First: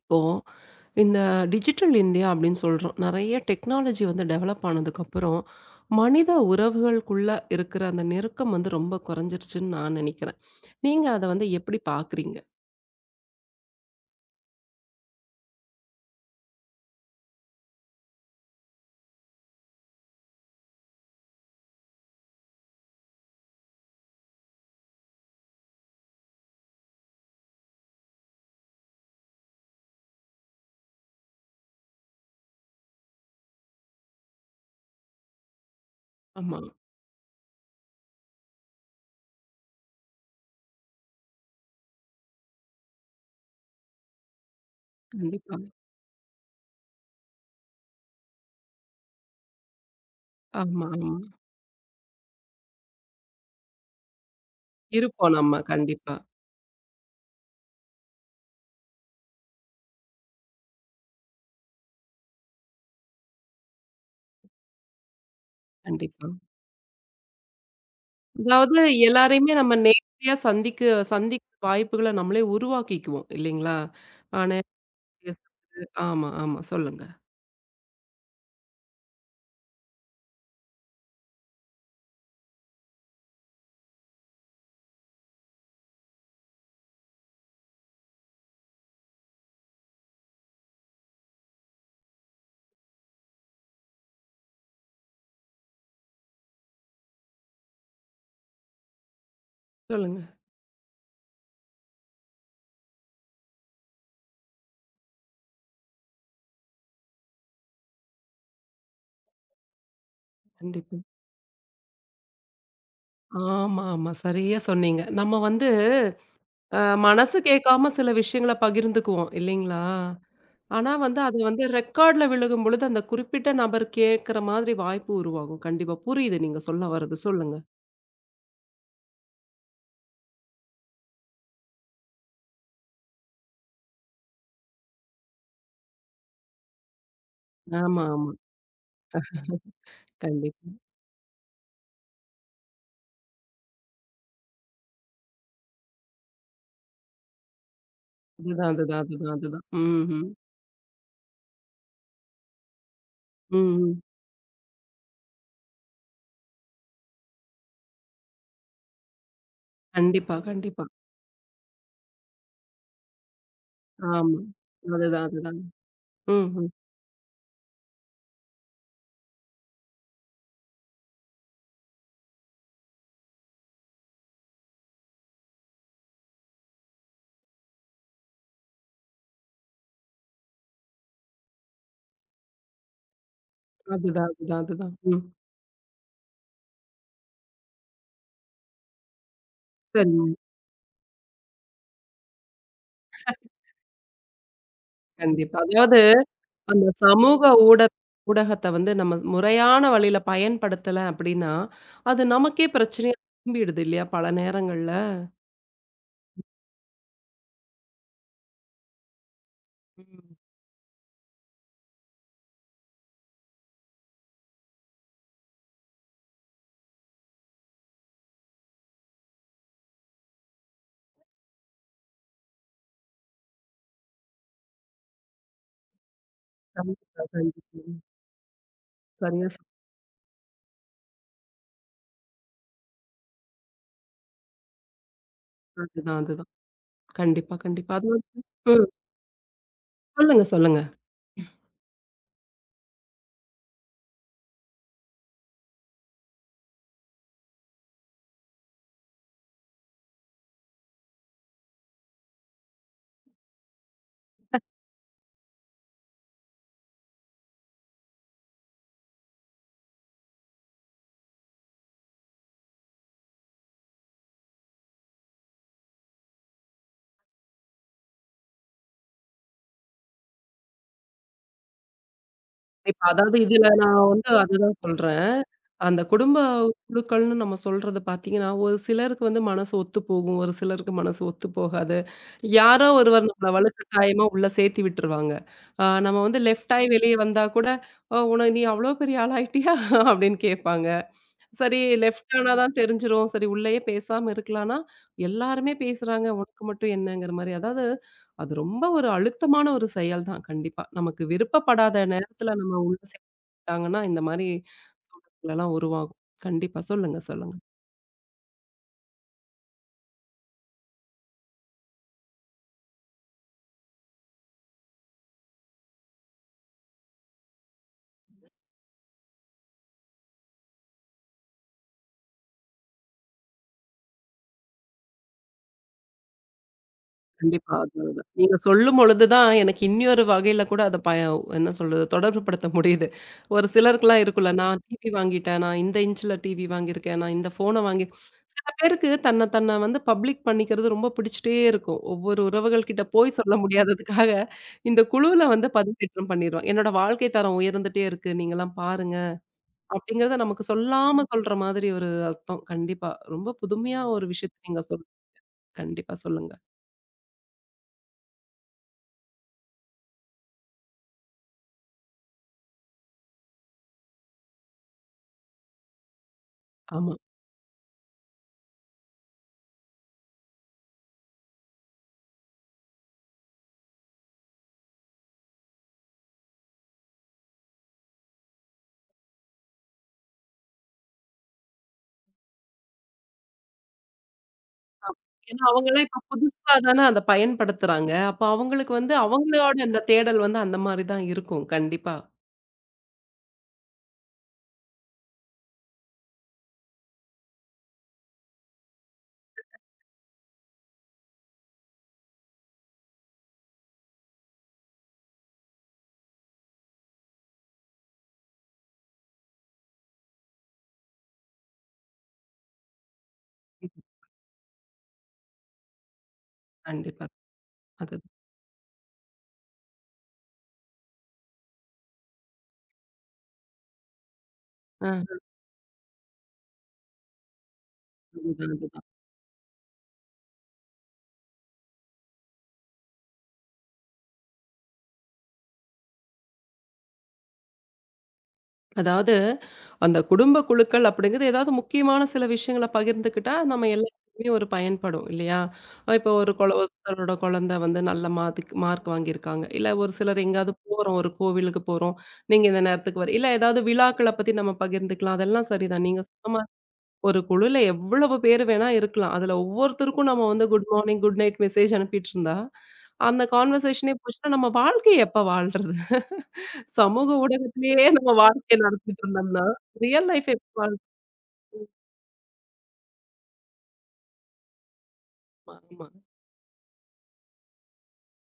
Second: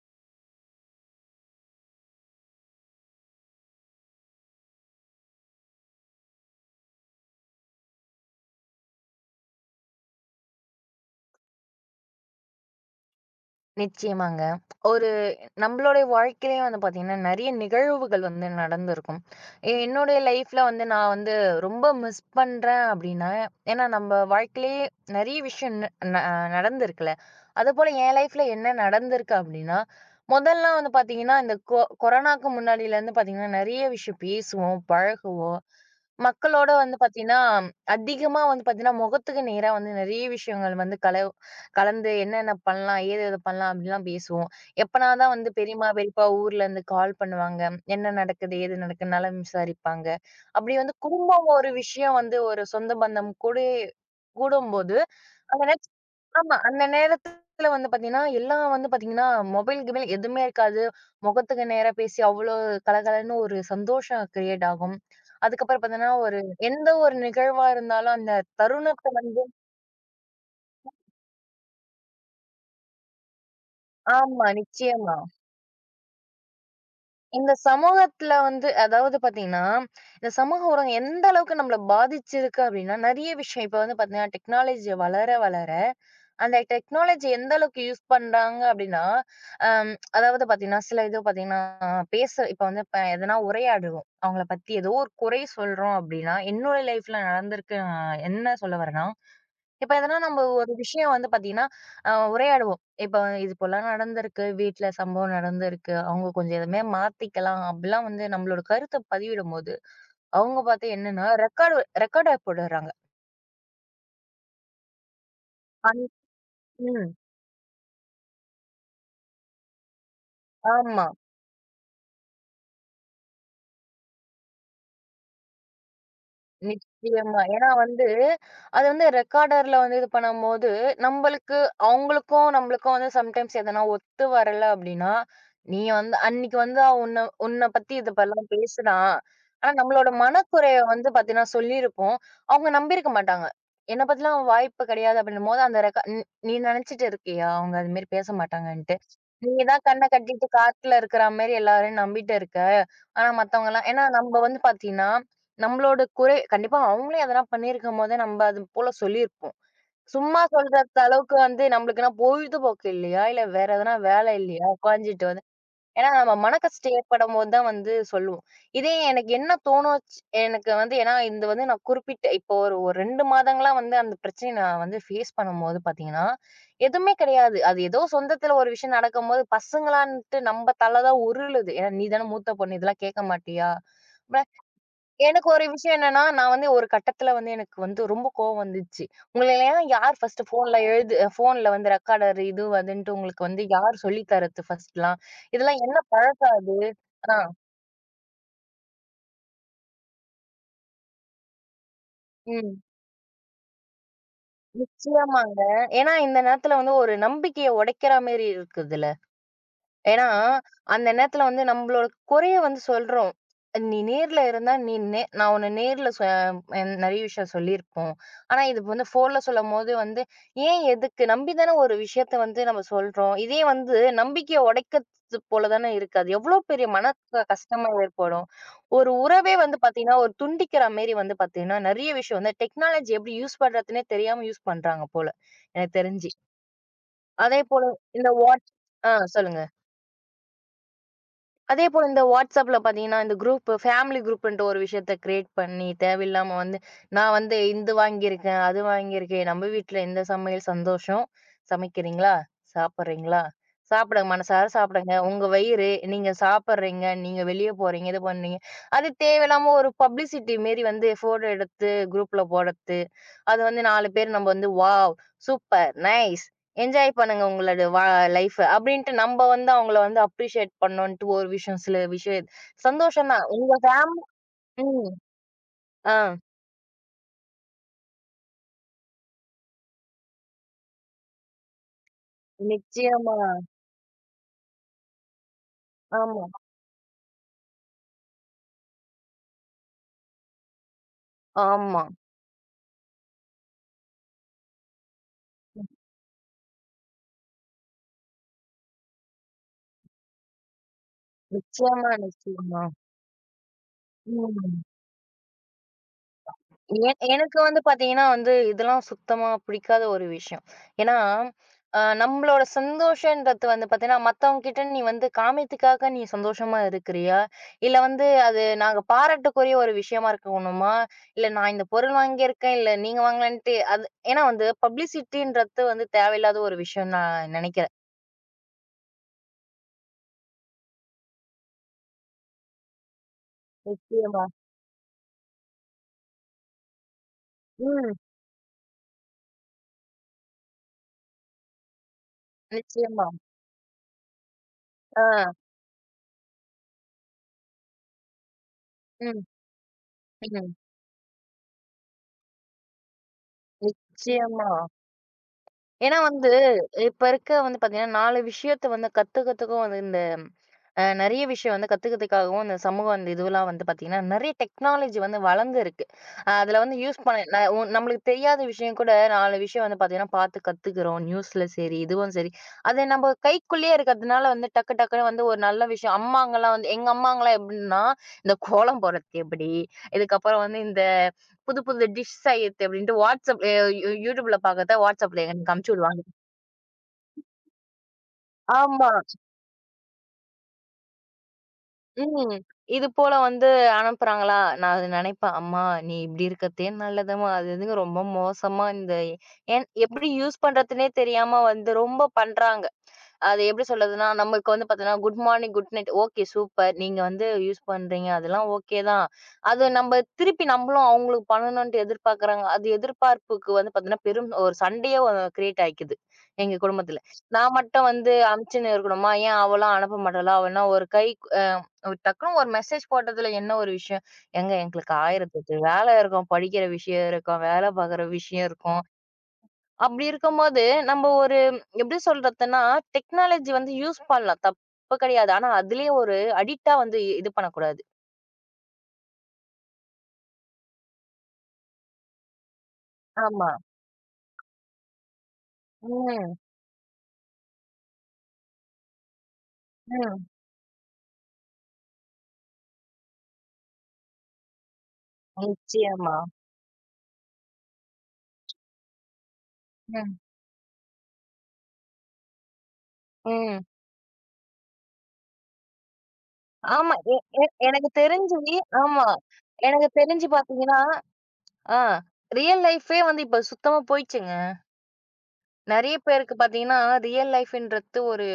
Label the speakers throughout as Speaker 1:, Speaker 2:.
Speaker 1: இப்போ இந்த digital India அப்படின்னு சொல்றோம். நெறைய டெக்னாலஜி வந்து டெவலப் ஆனதுக்கப்புறம், மனித உறவுகளுக்குள்ள இருக்கிற அந்த நெருக்கம் வந்து ரொம்ப குறைஞ்சிருச்சுன்னு நான் நெனைக்கிறேன். நீங்க அத வந்து எப்படி பார்க்குறீங்க?
Speaker 2: நிச்சயமாங்க. ஒரு நம்மளுடைய வாழ்க்கையிலேயும் வந்து பார்த்தீங்கன்னா, நெறைய நிகழ்வுகள் வந்து நடந்திருக்கும். என்னுடைய லைஃப்ல வந்து நான் வந்து ரொம்ப மிஸ் பண்றேன் அப்டின்னா, ஏன்னா நம்ம வாழ்க்கையிலேயே நெறைய விஷயம் ந ந நடந்திருக்குல்ல. அதுபோல என் லைஃப்ல என்ன நடந்திருக்கு அப்டின்னா, முதல்லாம் வந்து பார்த்தீங்கன்னா, இந்த கொரோனாக்கு முன்னாடிலேருந்து பார்த்தீங்கன்னா, நெறைய விஷயம் பேசுவோம், பழகுவோம்.
Speaker 1: ஆமா.
Speaker 2: மக்களோட வந்து பார்த்தீங்கன்னா, அதிகமா வந்து பார்த்தீங்கன்னா, முகத்துக்கு நேரா வந்து நெறைய விஷயங்கள் வந்து கலந்து என்னென்ன பண்ணலாம், ஏது ஏது பண்ணலாம் அப்டிலாம் பேசுவோம். எப்பனாதான் வந்து
Speaker 1: கண்டிப்பா.
Speaker 2: பெரியம்மா, பெரியப்பா ஊர்ல இருந்து கால் பண்ணுவாங்க. என்ன நடக்குது? ஏது நடக்குது? நலம் விசாரிப்பாங்க. அப்படி
Speaker 1: ஆமா,
Speaker 2: வந்து
Speaker 1: ஆமா.
Speaker 2: குடும்பம் ஒரு விஷயம் வந்து ஒரு சொந்த பந்தம் கூடும்போது,
Speaker 1: இருப்போம்
Speaker 2: அந்த
Speaker 1: நம்ம.
Speaker 2: நேரத்
Speaker 1: கண்டிப்பா,
Speaker 2: ஆமா. அந்த நேரத்துல வந்து பாத்தீங்கன்னா, எல்லாம் வந்து பாத்தீங்கன்னா, மொபைல், கிபைல் எதுவுமே இருக்காது. முகத்துக்கு நேரா பேசி அவ்ளோ கலகலன்னு ஒரு சந்தோஷம் கிரியேட் ஆகும். அதுக்கப்புறம் பாத்தீங்கன்னா,
Speaker 1: கண்டிப்பா.
Speaker 2: ஒரு எந்த ஒரு நிகழ்வா இருந்தாலும் அந்த
Speaker 1: அதாவது
Speaker 2: தருணத்த வந்து
Speaker 1: எல்லாரையுமே நம்ம நேரடியா சந்திக்க சந்திக்க வாய்ப்புகள நம்மளே உருவாக்கிக்குவோம் இல்லைங்களா? ஆ
Speaker 2: ஆமா. நிச்சயமா.
Speaker 1: நேரடியா சந்திச்சு ஆமா, ஆமா. சொல்லுங்க,
Speaker 2: இந்த சமூகத்துல வந்து அதாவது பாத்தீங்கன்னா, இந்த சமூக ஊடகம் எந்த அளவுக்கு நம்மள பாதிச்சிருக்கு அப்டின்னா, நெறைய விஷயம். இப்ப வந்து பாத்தீங்கன்னா, டெக்னாலஜி வளர, வளர அந்த டெக்னாலஜி எந்த அளவுக்கு யூஸ் பண்றாங்க அப்டின்னா, அதாவது பாத்தீங்கன்னா, சில இது பாத்தீங்கன்னா, இப்ப வந்து இப்ப எதனா உரையாடுவோம். அவங்கள பத்தி ஏதோ ஒரு குறை சொல்றோம் அப்டின்னா, என்னோட லைஃப்ல நடந்திருக்கு. நான் என்ன சொல்ல வரேன்னா, இப்ப எதனா
Speaker 1: சொல்லுங்க.
Speaker 2: நம்ம ஒரு விஷயம் வந்து பாத்தீங்கன்னா, உரையாடுவோம். இப்ப இது போல நடந்திருக்கு, வீட்ல சம்பவம் நடந்திருக்கு. அவங்க கொஞ்சம் எதுவுமே மாத்திக்கலாம் அப்படிலாம் வந்து நம்மளோட கருத்த பதிவிடும்போது, அவங்க பாத்து
Speaker 1: கண்டிப்பா.
Speaker 2: என்னன்னா ரெக்கார்டா போடுறாங்க.
Speaker 1: ஆமா, ஆமா. சரியா சொன்னீங்க. நம்ம வந்து
Speaker 2: அன் ம்.
Speaker 1: மனசு கேட்காம சில விஷயங்கள பகிர்ந்துக்குவோம் இல்லைங்களா? ஆனா
Speaker 2: ஆமா.
Speaker 1: வந்து அது வந்து ரெக்கார்ட்ல விழுகும்பொழுது, அந்த குறிப்பிட்ட நபர் கேட்கிற மாதிரி வாய்ப்பு உருவாகும். கண்டிப்பா. புரியுது நீங்க சொல்ல வர்றது.
Speaker 2: நிச்சயமா.
Speaker 1: சொல்லுங்க.
Speaker 2: ஏன்னா வந்து, அது வந்து ரெக்கார்டர்ல வந்து இது பண்ணும்போது, நம்பளுக்கு அவங்களுக்கும், நம்மளுக்கும் வந்து சம்டைம்ஸ் எதனா ஒத்து வரல அப்படின்னா, நீ வந்து அன்னைக்கு வந்து அவன் உன்ன உன்ன பத்தி
Speaker 1: ஆமா,
Speaker 2: இத
Speaker 1: ஆமா.
Speaker 2: இப்பல்லாம் பேசுனான். ஆனா நம்மளோட
Speaker 1: கண்டிப்பா.
Speaker 2: மனக்குறைய வந்து பாத்தீங்கன்னா சொல்லியிருப்போம். அவங்க நம்பியிருக்க மாட்டாங்க. என்ன பத்திலாம் வாய்ப்பு கிடையாது அப்படின்னும்போது, அந்த ரெக்கா நீ நீ நினைச்சுட்டு இருக்கியா? அவங்க அது மாரி பேச
Speaker 1: அதுதான்,
Speaker 2: மாட்டாங்கன்ட்டு.
Speaker 1: அதுதான், அதுதான்,
Speaker 2: நீ
Speaker 1: அதுதான்.
Speaker 2: தான் கண்ண
Speaker 1: ம்ஹ்ம்.
Speaker 2: கட்டிட்டு காட்டுல இருக்கிற மாரி எல்லாரையும் நம்பிட்டு இருக்க. ஆனா
Speaker 1: ம். ம்
Speaker 2: மத்தவங்கலாம்
Speaker 1: ம்.
Speaker 2: ஏன்னா நம்ப வந்து பாத்தீங்கன்னா, நம்மளோட குறை கண்டிப்பா அவங்களே எதனா பண்ணியிருக்கும்போது, நம்ப அது போல சொல்லியிருப்போம்.
Speaker 1: கண்டிப்பா,
Speaker 2: சும்மா
Speaker 1: கண்டிப்பா.
Speaker 2: சொல்றது அளவுக்கு வந்து நம்மளுக்குன்னா பொழுதுபோக்கு இல்லையா? இல்ல வேற எதனா வேலை
Speaker 1: ஆமா.
Speaker 2: இல்லையா?
Speaker 1: அதுதான்,
Speaker 2: உட்கார்ந்துட்டு வந்து
Speaker 1: அதுதான்.
Speaker 2: ஏன்னா நம்ம
Speaker 1: ம்ஹ்ம்.
Speaker 2: மனக்கஷ்டம் ஏற்படும்போது தான் வந்து சொல்லுவோம். இதே எனக்கு என்ன தோணுச்சு எனக்கு வந்து ஏன்னா இது வந்து நான் குறிப்பிட்ட இப்போ ஒரு ஒரு 2 மாதங்களா வந்து அந்த பிரச்சனைய நான் வந்து ஃபேஸ் பண்ணும்போது பார்த்தீங்கன்னா, எதுவுமே கிடையாது. அது ஏதோ சொந்தத்தில ஒரு விஷயம் நடக்கும்போது, பசங்களான்ட்டு நம்ப தல தான் உருளுது. ஏன்னா, "நீ தானே மூத்த பொண்ணு, இதெல்லாம் கேட்க மாட்டியா?"
Speaker 1: அதுதான், அதுதான், அதுதான். ம்.
Speaker 2: எனக்கு ஒரு விஷயம் என்னன்னா, நான் வந்து ஒரு கட்டத்துல வந்து எனக்கு வந்து ரொம்ப கோவம் வந்துச்சு. உங்களலாம் யார்
Speaker 1: சரிங்க.
Speaker 2: ஃபர்ஸ்ட் ஃபோன்ல ஃபோன்ல வந்து ரெக்கார்டர் இது அதுன்ட்டு உங்களுக்கு வந்து யார் சொல்லி தர்றது ஃபர்ஸ்ட்லாம்?
Speaker 1: கண்டிப்பா.
Speaker 2: இதெல்லாம்
Speaker 1: அதாவது
Speaker 2: என்ன பழக்கம்
Speaker 1: அந்த சமூக
Speaker 2: அதான்.
Speaker 1: ஊட ஊடகத்த வந்து நம்ம முறையான வழியில பயன்படுத்தல அப்படின்னா, அது நமக்கே
Speaker 2: ம்.
Speaker 1: பிரச்சனையா திரும்பிடுது இல்லையா? பல நேரங்கள்ல.
Speaker 2: நிச்சயமாங்க. ஏன்னா இந்த நேரத்துல வந்து ஒரு நம்பிக்கைய உடைக்கிற மாரி இருக்குதுல. ஏன்னா,
Speaker 1: ம்.
Speaker 2: அந்த நேரத்துல வந்து நம்மளோட குறைய வந்து சொல்றோம். "நீ நேர்ல இருந்தா நீ நே நான் உன்ன நேர்ல சொ அ நெறைய விஷயம் சொல்லியிருப்போம். ஆனா, இது வந்து ஃபோன்ல சொல்லும்போது வந்து, ஏன் எதுக்கு? நம்பி தானே ஒரு விஷயத்த வந்து நம்ம சொல்றோம். இதே வந்து நம்பிக்கைய உடைக்கிறது போல தானே இருக்கு. அது எவ்வளோ பெரிய மன
Speaker 1: கண்டிப்பா, கண்டிப்பா.
Speaker 2: கஷ்டமா ஏற்படும்." ஒரு
Speaker 1: சரியா
Speaker 2: உறவே
Speaker 1: சொன்னீங்க.
Speaker 2: வந்து பாத்தீங்கன்னா, ஒரு துண்டிக்கிற மாரி வந்து பாத்தீங்கன்னா, நெறைய விஷயம் வந்து டெக்னாலஜி எப்படி யூஸ் பண்றதுன்னே தெரியாம யூஸ் பண்றாங்க போல, எனக்கு
Speaker 1: அதுதான்,
Speaker 2: தெரிஞ்சு.
Speaker 1: அதுதான். கண்டிப்பா,
Speaker 2: அதேபோல
Speaker 1: கண்டிப்பா. அது வந்து
Speaker 2: இந்த வாட்ஸ்
Speaker 1: ம்.
Speaker 2: ஆ சொல்லுங்க.
Speaker 1: சொல்லுங்க, சொல்லுங்க.
Speaker 2: அதே போல இந்த WhatsAppல பார்த்தீங்கன்னா, இந்த குரூப் ஃபேமிலி குரூப்ன்ட்டு ஒரு விஷயத்த கிரியேட் பண்ணி, தேவையில்லாம வந்து நான் வந்து இது வாங்கியிருக்கேன், அது வாங்கியிருக்கேன். நம்ம வீட்ல இந்த சமையல் சந்தோஷம். சமைக்கிறீங்களா? சாப்பிடுறீங்களா? சாப்பிடுங்க மனசார சாப்பிடுங்க. உங்க வயிறு, நீங்க சாப்பிடுறீங்க, நீங்க வெளிய போறீங்க, இது பண்ணீங்க. அது தேவையில்லாம ஒரு பப்ளிசிட்டி மாரி வந்து ஃபோட்டோ எடுத்து குரூப்ல போடுறது. அது வந்து 4 பேர் நம்ம வந்து வாவ்! சூப்பர்! நைஸ்! என்ஜாய் பண்ணுங்க உங்களோட லைஃப. அப்படின்ட்டு நம்ப வந்து அவங்கள வந்து அப்ரிஷியேட் பண்ணோன்ட்டு ஒரு விஷயம் சில விஷயம்
Speaker 1: இப்ப
Speaker 2: சந்தோஷம்
Speaker 1: அதாவது
Speaker 2: தான்.
Speaker 1: இதுல
Speaker 2: உங்க
Speaker 1: நான்
Speaker 2: ஃபேம்
Speaker 1: வந்து அதுதான்
Speaker 2: ம்.
Speaker 1: சொல்றேன். அந்த
Speaker 2: ஆ.
Speaker 1: குடும்ப குழுக்கள்னு நம்ம சொல்றது பார்த்தீங்கன்னா, ஒரு சிலருக்கு வந்து மனசு ஒத்து போகும். ஒரு சிலருக்கு மனசு ஒத்து போகாது. யாரோ ஒருவர்
Speaker 2: நிச்சயமா.
Speaker 1: நம்மள வலுக்கட்டாயமா உள்ள சேர்த்தி விட்டுருவாங்க. நம்ம வந்து
Speaker 2: ஆமா,
Speaker 1: லெஃப்ட் ஆயி வெளிய வந்தா கூட, "ஓ! உன நீ அவ்ளோ பெரிய ஆளாயிட்டியா?" அப்படின்னு கேட்பாங்க. சரி
Speaker 2: ஆமா.
Speaker 1: லெஃப்ட் ஆனா தான் தெரிஞ்சிரும். சரி உள்ளயே பேசாம இருக்கலாம்னா, எல்லாருமே பேசுறாங்க. உனக்கு மட்டும் என்னங்கிற மாரி. அதாவது அது ரொம்ப ஒரு அழுத்தமான ஒரு செயல் தான் கண்டிப்பா. நமக்கு விருப்பப்படாத
Speaker 2: நிச்சயமா,
Speaker 1: நேரத்துல நம்ம
Speaker 2: நிச்சயமா.
Speaker 1: உள்ள சேர்ந்துட்டாங்கன்னா, இந்த மாரி
Speaker 2: ம்.
Speaker 1: சூழ்நிலைகள்லாம் உருவாகும். கண்டிப்பா. சொல்லுங்க, சொல்லுங்க.
Speaker 2: எனக்கு வந்து பாத்தீங்கன்னா வந்து, இதெல்லாம் சுத்தமா பிடிக்காத ஒரு விஷயம். ஏன்னா, நம்மளோட சந்தோஷன்றது வந்து பாத்தீங்கன்னா, மத்தவங்ககிட்ட நீ வந்து காமியத்துக்காக நீ சந்தோஷமா இருக்கிறியா? இல்ல வந்து அது நாங்க பாராட்டுக்குரிய ஒரு விஷயமா இருக்கணுமா? இல்ல நான் இந்த பொருள் வாங்கியிருக்கேன், இல்ல நீங்க வாங்கலன்ட்டு அது ஏன்னா வந்து பப்ளிசிட்டின்றது வந்து தேவையில்லாத ஒரு விஷயம்னு நான்
Speaker 1: கண்டிப்பா.
Speaker 2: நெனைக்கிறேன்.
Speaker 1: அது அது. நீங்க சொல்லும்பொழுது தான் எனக்கு இன்னொரு வகையில கூட அத என்ன சொல்றது? தொடர்புபடுத்த முடியுது. ஒரு சிலருக்குலாம்
Speaker 2: நிச்சயமா.
Speaker 1: இருக்குல்ல, நான் டிவி வாங்கிட்டேன். நான் இந்த இன்ச்சுல டிவி வாங்கியிருக்கேன். நான் இந்த ஃபோன
Speaker 2: ம்.
Speaker 1: சில பேருக்கு தன்ன தன்ன வந்து பப்ளிக் பண்ணிக்கிறது ரொம்ப பிடிச்சிட்டே இருக்கும். ஒவ்வொரு உறவுகள் கிட்ட
Speaker 2: நிச்சயமா.
Speaker 1: போய் சொல்ல முடியாததுக்காக, இந்த குழுவுல
Speaker 2: ஆ.
Speaker 1: வந்து பதிவேற்றம் பண்ணிருவாங்க. என்னோட வாழ்க்கை தரம் உயர்ந்துட்டே இருக்கு. நீங்கலாம் பாருங்க.
Speaker 2: ம்.
Speaker 1: அப்படிங்கிறத நமக்கு
Speaker 2: ம்.
Speaker 1: சொல்லாம சொல்ற மாதிரி ஒரு அர்த்தம். கண்டிப்பா. ரொம்ப புதுமையா ஒரு விஷயத்த
Speaker 2: நிச்சயமா.
Speaker 1: நீங்க கண்டிப்பா
Speaker 2: ஏன்னா வந்து,
Speaker 1: சொல்லுங்க.
Speaker 2: இப்ப இருக்க வந்து பாத்தீங்கன்னா, 4 விஷயத்த வந்து கத்துக்கிறதுக்கும் வந்து இந்த நெறைய விஷயம் வந்து கத்துக்கிறதுக்காகவும் இந்த சமூகம் அந்த இதுவெல்லாம் வந்து பாத்தீங்கன்னா, நெறைய டெக்னாலஜி வந்து வளர்ந்து இருக்கு. அதுல வந்து
Speaker 1: ஆமா.
Speaker 2: யூஸ் பண்ண ந ஒ நம்மளுக்கு தெரியாத விஷயம் கூட 4 விஷயம் வந்து பாத்தீங்கன்னா, பாத்து கத்துக்கிறோம். நியூஸ்ல சரி, இதுவும் சரி. அது நம்ம கைக்குள்ளேயே இருக்கிறதுனால வந்து டக்கு டக்குன்னு வந்து ஒரு நல்ல விஷயம் அம்மாங்கலாம் வந்து எங்க அம்மாங்கலாம் எப்படின்னா, இந்த கோலம் போடுறது எப்படி? இதுக்கப்புறம் வந்து இந்த புது புது டிஷ் செய்யறது எப்படின்ட்டு WhatsApp, YouTubeல பாக்கறத WhatsAppல
Speaker 1: ஏன்னா
Speaker 2: எனக்கு அனுப்பிச்சு
Speaker 1: அவங்கலாம் இப்ப
Speaker 2: விடுவாங்க.
Speaker 1: புதுசா தானே அத பயன்படுத்துறாங்க. அப்ப அவங்களுக்கு
Speaker 2: ஆமா.
Speaker 1: வந்து அவங்களோட அந்த தேடல் வந்து அந்த மாரி தான் இருக்கும். கண்டிப்பா.
Speaker 2: ம். இது போல வந்து அனுப்புறாங்களா? நான் அது நினைப்பேன். அம்மா நீ இப்டி இருக்கத்தே நல்லதும்மா. அது இதுன்னு ரொம்ப மோசமா இந்த எப்படி யூஸ் பண்றதுன்னே தெரியாம வந்து ரொம்ப பண்றாங்க. அது எப்படி சொல்றதுன்னா, நமக்கு வந்து பார்த்தீங்கன்னா, good morning, good night okay super. நீங்க வந்து யூஸ் பண்றீங்க. அதெல்லாம் ஓகே தான். அது நம்ம திருப்பி நம்மளும் அவங்களுக்கு பண்ணணும்ன்ட்டு எதிர்பார்க்குறாங்க. அது எதிர்பார்ப்புக்கு வந்து பார்த்தீங்கன்னா, பெரும் ஒரு சண்டையே கிரியேட் ஆயிக்கிது. எங்க குடும்பத்துல.
Speaker 1: கண்டிப்பா.
Speaker 2: நான் மட்டும்
Speaker 1: அது
Speaker 2: வந்து அனுப்பிச்சுன்னு இருக்கணுமா? ஏன் அவலாம் அனுப்ப மாட்டாளா? அவனா ஒரு கை அ டக்குன்னு ஒரு மெசேஜ் போட்டதுல என்ன ஒரு விஷயம்? ஏங்க எங்களுக்கு
Speaker 1: அ
Speaker 2: 1008 வேலை இருக்கும். படிக்கிற விஷயம் இருக்கும். வேலை பார்க்குற விஷயம்
Speaker 1: அதுதான்,
Speaker 2: இருக்கும்.
Speaker 1: அதுதான்.
Speaker 2: அப்படி இருக்கும்போது, நம்ம ஒரு எப்படி சொல்றதுன்னா, டெக்னாலஜி வந்து யூஸ் பண்ணலாம். தப்பு கிடையாது. ஆனா அதிலயே ஒரு அடிக்ட்டா வந்து இது பண்ணக்கூடாது.
Speaker 1: அதாவது அந்த குடும்ப குழுக்கள் அப்படிங்கிறது ஏதாவது முக்கியமான சில விஷயங்கள பகிர்ந்துக்கிட்டா
Speaker 2: ஆமா.
Speaker 1: நம்ம எல்லாருக்குமே ஒரு பயன்படும் இல்லையா? இப்போ ஒரு
Speaker 2: ம்.
Speaker 1: ஒருத்தரோட குழந்தை வந்து நல்ல மார்க் மார்க் வாங்கியிருக்காங்க. இல்ல ஒரு சிலர்
Speaker 2: ம்.
Speaker 1: எங்கேயாவது போறோம், ஒரு கோவிலுக்கு போறோம். நீங்க இந்த நேரத்துக்கு வர இல்ல ஏதாவது விழாக்கள பத்தி நம்ம பகிர்ந்துக்கலாம். அதெல்லாம் சரிதான். நீங்க
Speaker 2: நிச்சயமா.
Speaker 1: சொன்ன ஒரு குழுல எவ்வளவு பேர் வேணா இருக்கலாம். அதுல ஒவ்வொருத்தருக்கும்
Speaker 2: ம்.
Speaker 1: நம்ம வந்து good morning, good night message அனுப்பிட்டு இருந்தா, அந்த
Speaker 2: ம்.
Speaker 1: கான்வர்சேஷனே போச்சுன்னா, நம்ம வாழ்க்கைய எப்ப வாழ்றது?
Speaker 2: ஆமா.
Speaker 1: சமூக
Speaker 2: எ எ
Speaker 1: ஊடகத்திலேயே
Speaker 2: எனக்கு
Speaker 1: நம்ம
Speaker 2: தெரிஞ்சு
Speaker 1: வாழ்க்கைய நடத்திட்டு
Speaker 2: ஆமா.
Speaker 1: இருந்தோம்னா,
Speaker 2: எனக்கு
Speaker 1: ரியல்
Speaker 2: தெரிஞ்சு
Speaker 1: லைஃப் எப்ப
Speaker 2: பார்த்தீங்கன்னா, ஆ ரியல் லைஃபே வந்து இப்ப சுத்தமா போயிடுச்சுங்க.
Speaker 1: ஆமா.
Speaker 2: நெறைய பேருக்கு பார்த்தீங்கன்னா, ரியல் லைஃப்ன்றது ஒரு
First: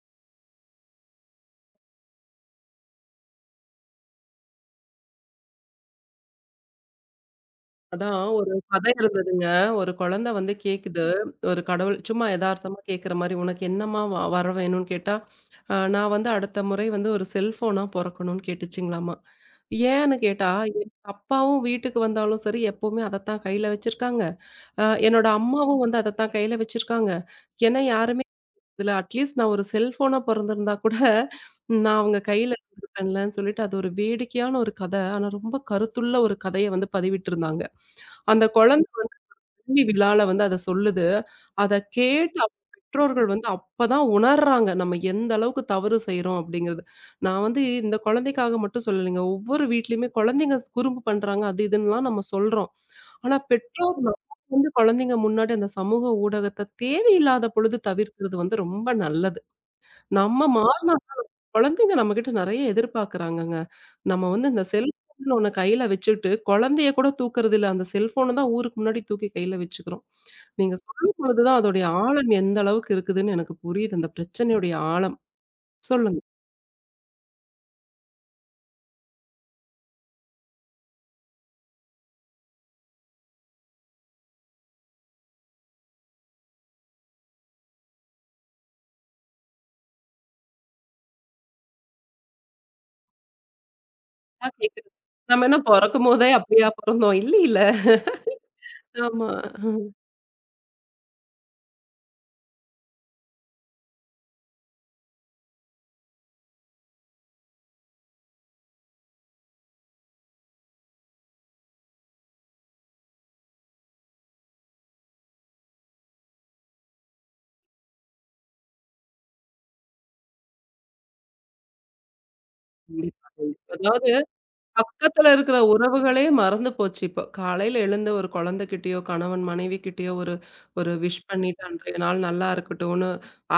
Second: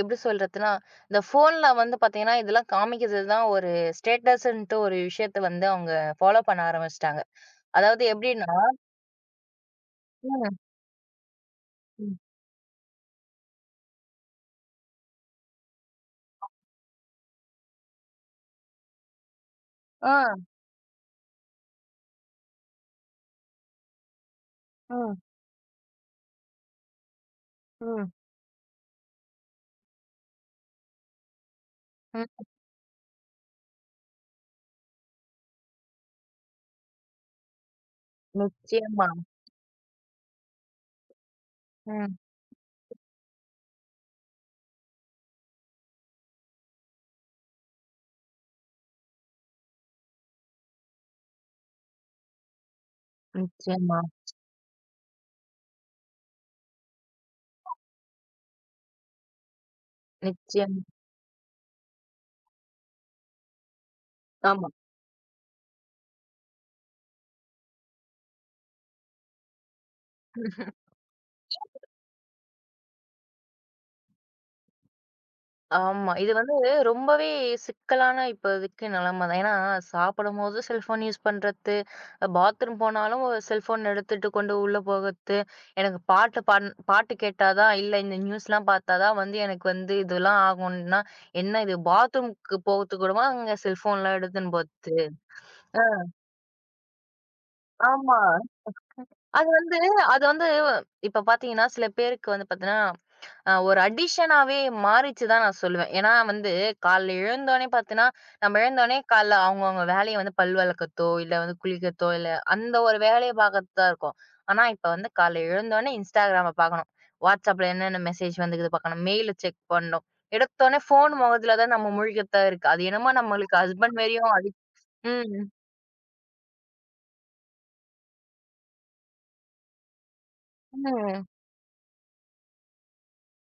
Speaker 2: எப்படி சொல்றதுன்னா, இந்த ஃபோன்ல வந்து பார்த்தீங்கன்னா, இதெல்லாம் காமிக்கிறது தான் ஒரு ஸ்டேட்டஸ்ன்ட்டு ஒரு விஷயத்த வந்து அவங்க ஃபாலோ பண்ண ஆரம்பிச்சுட்டாங்க. அதாவது
Speaker 1: அதான்
Speaker 2: எப்படின்னா
Speaker 1: ஒரு கதை இருந்ததுங்க. ஒரு குழந்தை வந்து
Speaker 2: ம்.
Speaker 1: கேக்குது. ஒரு கடவுள்
Speaker 2: ம்.
Speaker 1: சும்மா எதார்த்தமா கேக்குற மாரி, "உனக்கு என்னம்மா வரம் வேணும்னு?" கேட்டா, "நான் வந்து அடுத்த முறை வந்து ஒரு செல்ஃபோனா பொறக்கணும்னு" கேட்டுச்சுங்களாமா. ஏன்னு
Speaker 2: ஆ.
Speaker 1: கேட்டா, "என் அப்பாவும் வீட்டுக்கு வந்தாலும் சரி, எப்பவுமே அதத்தான் கையில வச்சிருக்காங்க.
Speaker 2: ம்.
Speaker 1: என்னோட அம்மாவும் வந்து அதத்தான் கையில வச்சிருக்காங்க. ஏன்னா
Speaker 2: ம்.
Speaker 1: யாருமே இதுல அட்லீஸ்ட் நான் ஒரு செல்ஃபோனா பொறந்திருந்தா கூட, நான் அவங்க
Speaker 2: ம்.
Speaker 1: கையில இருந்திருப்பேன்லன்னு" சொல்லிட்டு, அது ஒரு வேடிக்கையான ஒரு கதை. ஆனா ரொம்ப கருத்துள்ள ஒரு கதைய வந்து பதிவிட்டிருந்தாங்க. அந்த குழந்தை
Speaker 2: நிச்சயமா.
Speaker 1: வள்ளி விழால வந்து அத சொல்லுது. அத
Speaker 2: ம்.
Speaker 1: கேட்டு அவங்க பெற்றோர்கள் வந்து அப்பதான் உணர்றாங்க. நம்ம எந்த அளவுக்கு தவறு செய்றோம் அப்படிங்கிறது. நான் வந்து இந்த குழந்தைக்காக மட்டும் சொல்லலைங்க. ஒவ்வொரு வீட்லயுமே குழந்தைங்க குறும்பு பண்றாங்க. அது இதுன்னுலாம் நம்ம சொல்றோம். ஆனா பெற்றோர்
Speaker 2: நிச்சயமா.
Speaker 1: நம்ம வந்து குழந்தைங்க முன்னாடி அந்த சமூக ஊடகத்த தேவையில்லாத பொழுது தவிர்க்கிறது வந்து ரொம்ப நல்லது. நம்ம
Speaker 2: நிச்சயம்.
Speaker 1: மாறுனா குழந்தைங்க நம்மகிட்ட நெறைய எதிர்பார்க்குறாங்கங்க. நம்ம வந்து இந்த
Speaker 2: ஆமா.
Speaker 1: செல்ஃபோன்னு ஒண்ணு கையில வச்சுட்டு, குழந்தைய கூட தூக்குறது இல்ல. அந்த செல்ஃபோன தான் ஊருக்கு முன்னாடி தூக்கி கையில வச்சுக்கிறோம். நீங்க சொல்லும்பொழுது தான் அதோடைய ஆழம் எந்த அளவுக்கு இருக்குதுன்னு எனக்கு புரியுது. அந்த பிரச்சனையுடைய ஆழம்.
Speaker 2: ஆமா.
Speaker 1: சொல்லுங்க.
Speaker 2: இது வந்து ரொம்பவே சிக்கலான இப்போதைக்கு நிலைமை தான். ஏன்னா சாப்பிடும்போது செல்ஃபோன் யூஸ் பண்றது, பாத்ரூம் போனாலும் செல்ஃபோன் எடுத்துட்டு கொண்டு உள்ள போகறது. எனக்கு பாட்டு கேட்டா தான், இல்ல இந்த நியூஸ்லாம் பார்த்தா தான் வந்து எனக்கு வந்து இதெல்லாம் ஆகும்னா, என்ன இது பாத்ரூம்க்கு போகறதுக்கு கூடவா அங்க செல்ஃபோன்லாம்
Speaker 1: நான்
Speaker 2: எடுத்துன்னு
Speaker 1: கேட்கிறேன்.
Speaker 2: போறது.
Speaker 1: நம்ம என்ன
Speaker 2: அ
Speaker 1: பொறக்கும்போதே அப்படியா பொறந்தோம்? இல்லைல்ல.
Speaker 2: ஆமா.
Speaker 1: ஆமா.
Speaker 2: அது வந்து அது வந்து இப்ப பாத்தீங்கன்னா, சில பேருக்கு வந்து பாத்தீங்கன்னா, ஒரு அடிக்ஷனாவே மாறிச்சு தான் நான் சொல்லுவேன். ஏன்னா வந்து காலைல எழுந்தோனே பாத்தீங்கன்னா, நம்ம எழுந்தோனே காலைல அவங்கவங்க வேலைய வந்து பல் வெளக்கத்தோ, இல்ல வந்து குளிக்கத்தோ, இல்ல அந்த ஒரு வேலைய பாக்கறது தான் இருக்கும். ஆனா இப்ப வந்து காலைல எழுந்தோனே Instagramம பாக்கணும். WhatsAppல என்னென்ன மெசேஜ் வந்துருக்குது பாக்கணும். மெயில செக் பண்ணணும். எடுத்தோனே ஃபோன் மொகத்துல தான் நம்ம முழிக்கத்தான் இருக்கு. அது என்னமோ
Speaker 1: கண்டிப்பா,
Speaker 2: நம்மளுக்கு
Speaker 1: கண்டிப்பா.
Speaker 2: ஹஸ்பண்ட்
Speaker 1: அதாவது
Speaker 2: மாரியும்
Speaker 1: பக்கத்துல
Speaker 2: ம்.
Speaker 1: இருக்கிற உறவுகளே மறந்து போச்சு இப்போ. காலையில எழுந்த ஒரு குழந்தைகிட்டயோ, கணவன் மனைவிகிட்டயோ ஒரு ஒரு விஷ்
Speaker 2: ம்.
Speaker 1: பண்ணிட்டு அன்றைய நாள் நல்லா இருக்கட்டும்னு,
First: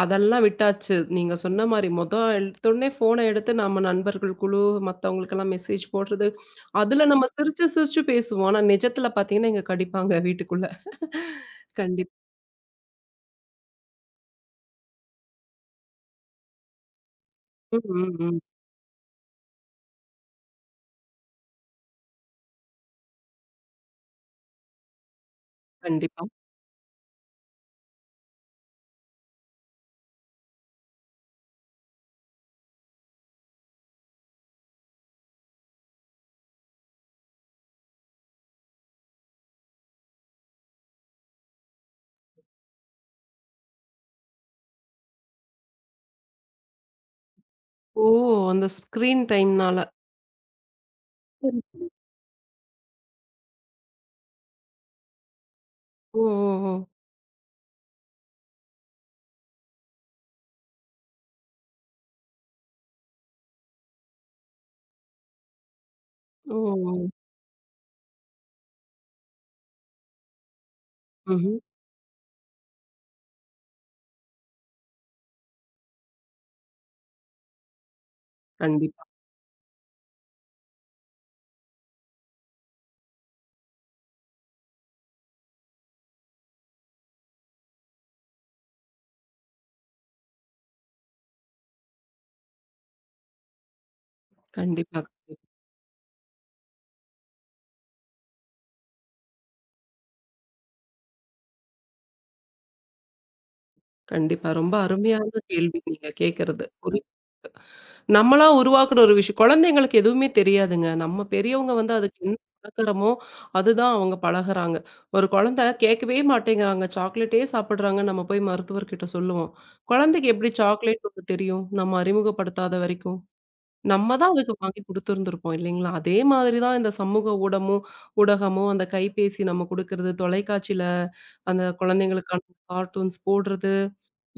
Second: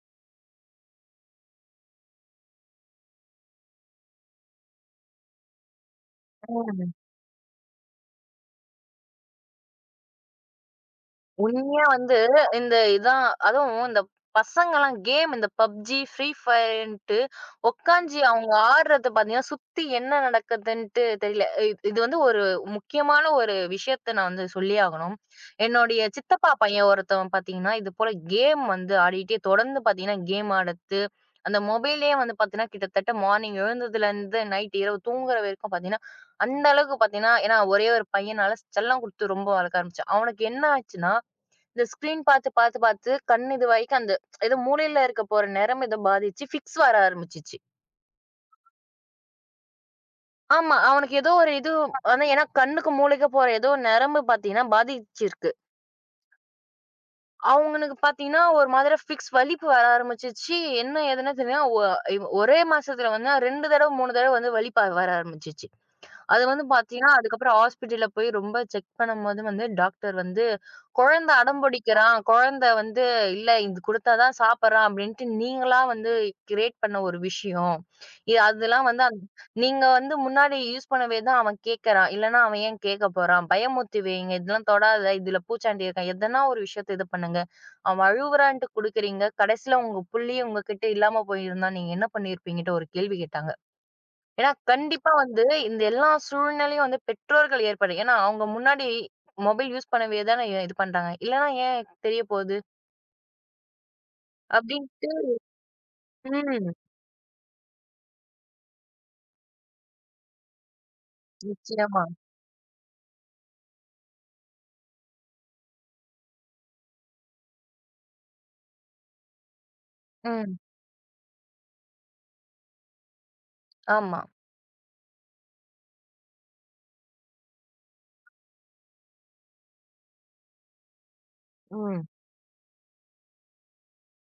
Speaker 1: அதெல்லாம் விட்டாச்சு. நீங்க சொன்ன மாரி எடுத்தோனே ஃபோன எடுத்து நம்ம நண்பர்கள் குழு மத்தவங்களுக்கெல்லாம் மெசேஜ் போடுறது.
Speaker 2: ம்.
Speaker 1: அதுல நம்ம சிரிச்சு சிரிச்சு பேசுவோம். ஆனா நிஜத்துல பார்த்தீங்கன்னா, இங்க கடிப்பாங்க வீட்டுக்குள்ள.
Speaker 2: உண்மையா
Speaker 1: கண்டிப்பா.
Speaker 2: வந்து இந்த இதான் அதுவும் இந்த பசங்கலாம் கேம் இந்த பப்ஜி, ஃப்ரீ ஃபயர்ன்ட்டு
Speaker 1: ம், ம்,
Speaker 2: உட்காந்து
Speaker 1: ம்.
Speaker 2: அவங்க ஆடுறத பார்த்தீங்கன்னா, சுத்தி என்ன நடக்குதுன்ட்டு தெரியல. இது இது வந்து ஒரு முக்கியமான ஒரு விஷயத்த நான் வந்து சொல்லியே ஆகணும். என்னுடைய
Speaker 1: கண்டிப்பா.
Speaker 2: சித்தப்பா பையன் ஒருத்தவன் பார்த்தீங்கன்னா, இது போல கேம் வந்து ஆடிட்டே தொடர்ந்து பார்த்தீங்கன்னா, கேம் ஆடுறது, அந்த மொபைல்லயே வந்து பார்த்தீங்கன்னா, கிட்டத்தட்ட மார்னிங் எழுந்ததுலேருந்து நைட் இரவு தூங்குற வரைக்கும் பார்த்தீங்கன்னா, அந்த அளவுக்கு பார்த்தீங்கன்னா ஏன்னா ஒரே ஒரு பையனால செல்லம் குடுத்து ரொம்ப வளர்க்க ஆரம்பிச்சேன். அவனுக்கு என்ன ஆச்சுன்னா, இந்த ஸ்க்ரீன் பாத்து, பாத்து, பாத்து கண் இதுவரைக்கும் அந்த ஏதோ மூளையில இருக்க போற நரம்பு இத பாதிச்சு, ஃபிக்ஸ் வர ஆரம்பிச்சுச்சு.
Speaker 1: ஓ! அந்த ஸ்க்ரீன் டைம்னால.
Speaker 2: ஆமா. அவனுக்கு ஏதோ ஒரு
Speaker 1: சரி.
Speaker 2: இது வந்து ஏன்னா கண்ணுக்கு, மூளைக்கு போற ஏதோ நரம்பு பாத்தீங்கன்னா பாதிச்சிருக்கு.
Speaker 1: ஓ, ஓ, ஓ.
Speaker 2: அவங்களுக்கு பாத்தீங்கன்னா, ஒரு மாதிரி ஃபிக்ஸ் வலிப்பு வர ஆரம்பிச்சுச்சு. என்ன ஏதுன்னு தெரில. ஒரே மாசத்துல வந்து 2 தடவ, 3 தடவ வந்து வலிப்பு வர ஆரம்பிச்சுச்சு. அது
Speaker 1: ஓ!
Speaker 2: வந்து பார்த்தீங்கன்னா, அதுக்கப்புறம் ஹாஸ்பிட்டல்ல போய் ரொம்ப செக் பண்ணும்போது வந்து டாக்டர் வந்து, "குழந்தை
Speaker 1: ம்ஹ்ம்.
Speaker 2: அடம் பிடிக்கிறான். குழந்தை வந்து இல்ல இது குடுத்தா தான் சாப்பிடுறான்" அப்படின்ட்டு நீங்களா வந்து கிரியேட் பண்ண ஒரு விஷயம். இ அதெல்லாம்
Speaker 1: கண்டிப்பா,
Speaker 2: வந்து அந் நீங்க வந்து முன்னாடி யூஸ் பண்ணவே தான் அவன் கேட்கறான். இல்லன்னா அவன் ஏன் கேட்கப் போறான்? பயமுறுத்தி வையுங்க. இதெல்லாம் தொடாத. இதுல பூச்சாண்டி இருக்கான். எதனா ஒரு விஷயத்த இது பண்ணுங்க. அவன் அழுவுறான்ட்டு குடுக்குறீங்க. கடைசியில உங்க புள்ளயும் உங்ககிட்ட இல்லாம போயிருந்தா நீங்க என்ன பண்ணியிருப்பீங்கன்ட்டு ஒரு கேள்வி கேட்டாங்க. ஏன்னா,
Speaker 1: கண்டிப்பா.
Speaker 2: கண்டிப்பா வந்து இந்த எல்லா சூழ்நிலையும் வந்து பெற்றோர்கள் ஏற்படும். ஏன்னா, அவங்க முன்னாடி மொபைல் யூஸ் பண்ணவே தானே இது பண்றாங்க. இல்லன்னா ஏன் தெரிய போகுது?
Speaker 1: கண்டிப்பா. ரொம்ப
Speaker 2: அப்படின்ட்டு
Speaker 1: அருமையான கேள்வி நீங்க கேட்கறது.
Speaker 2: ம்.
Speaker 1: குறிப்பு. நம்மளா உருவாக்குன ஒரு விஷயம். குழந்தைங்களுக்கு எதுவுமே தெரியாதுங்க. நம்ம பெரியவங்க வந்து
Speaker 2: நிச்சயமா.
Speaker 1: அதுக்கு என்ன பழக்கறமோ, அதுதான் அவங்க பழகுறாங்க. ஒரு குழந்தை கேட்கவே மாட்டேங்கிறாங்க. சாக்லேட்டே சாப்பிடுறாங்க. நம்ம போய் மருத்துவர்கிட்ட சொல்லுவோம். குழந்தைக்கு எப்படி
Speaker 2: ம்.
Speaker 1: சாக்லேட் ஒண்ணு தெரியும்? நம்ம அறிமுகப்படுத்தாத வரைக்கும். நம்ம
Speaker 2: ஆமா.
Speaker 1: தான் அதுக்கு வாங்கி குடுத்துருந்துருப்போம் இல்லைங்களா? அதே மாதிரி தான் இந்த சமூக ஊடகமும் அந்த கைபேசி நம்ம குடுக்கறது, தொலைக்காட்சியில அந்த
Speaker 2: ம்.
Speaker 1: குழந்தைங்களுக்கான கார்ட்டூன்ஸ் போடுறது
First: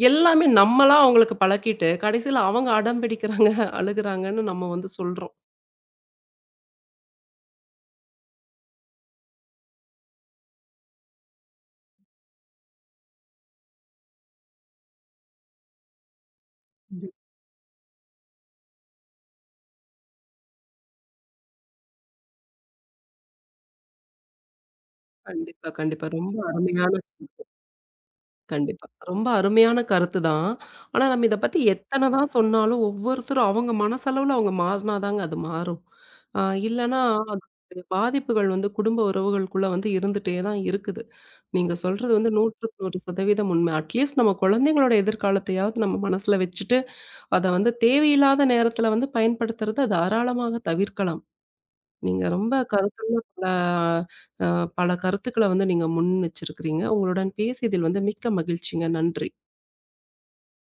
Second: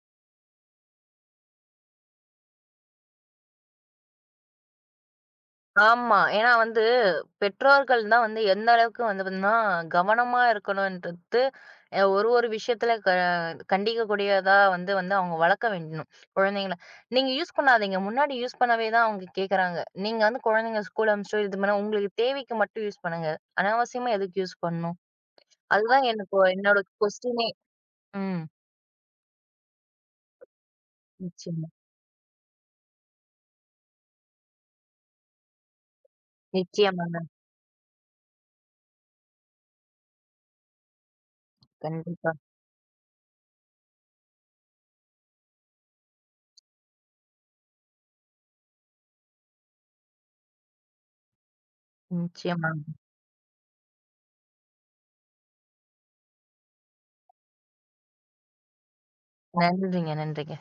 Speaker 1: எல்லாமே நம்மளா அவங்களுக்கு பழக்கிட்டு, கடைசில அவங்க அடம் பிடிக்கிறாங்க, அழுகுறாங்கன்னு நம்ம வந்து சொல்றோம்.
Speaker 2: ஆமா. ஏன்னா வந்து பெற்றோர்கள் தான் வந்து எந்த அளவுக்கு வந்து பார்த்தீங்கன்னா, கவனமா இருக்கணுன்றது ஒரு ஒரு விஷயத்துல கண்டிக்கக்கூடியதா வந்து வந்து அவங்க வளர்க்க வேண்டும், குழந்தைங்கள.
Speaker 1: கண்டிப்
Speaker 2: நீங்க யூஸ் பண்ணாதீங்க. முன்னாடி யூஸ் பண்ணவே தான் அவங்க கேட்கறாங்க. நீங்க வந்து குழந்தைங்க ஸ்கூல் அனுப்பிச்சோ இது பண்ணா உங்களுக்கு தேவைக்கு மட்டும் யூஸ் பண்ணுங்க. அனாவசியமா எதுக்கு யூஸ் பண்ணணும்?
Speaker 1: கண்டிப்பா,
Speaker 2: அதுதான்
Speaker 1: கண்டிப்பா.
Speaker 2: எனக்கு
Speaker 1: ரொம்ப
Speaker 2: என்னோட
Speaker 1: அருமையான கருத்து.
Speaker 2: கொஸ்டினே. ம்.
Speaker 1: கண்டிப்பா. ரொம்ப அருமையான கருத்து தான். ஆனா, நம்ம இத பத்தி
Speaker 2: நிச்சயமா.
Speaker 1: எத்தனை தான் சொன்னாலும், ஒவ்வொருத்தரும் அவங்க மனசளவுல அவங்க மாறுனா தாங்க அது மாறும். அ இல்லன்னா,
Speaker 2: நிச்சயமாங்க.
Speaker 1: அதோடைய பாதிப்புகள் வந்து குடும்ப உறவுகளுக்குள்ள வந்து இருந்துட்டே தான் இருக்குது. நீங்க சொல்றது வந்து
Speaker 2: கண்டிப்பா.
Speaker 1: 100க்கு 100% உண்ம. அட்லீஸ்ட் நம்ம குழந்தைங்களோட எதிர்காலத்தையாவது நம்ம மனசுல வச்சுட்டு, அத வந்து தேவையில்லாத நேரத்துல வந்து பயன்படுத்துறத தாராளமாக தவிர்க்கலாம். நீங்க ரொம்ப
Speaker 2: நிச்சயமாங்க.
Speaker 1: கருத்துள்ள பல அ பல கருத்துக்கள வந்து நீங்க முன் வச்சிருக்கிறீங்க. உங்களுடன் பேசியதில் வந்து மிக்க மகிழ்ச்சிங்க. நன்றி.
Speaker 2: நன்றிங்க, நன்றிங்க.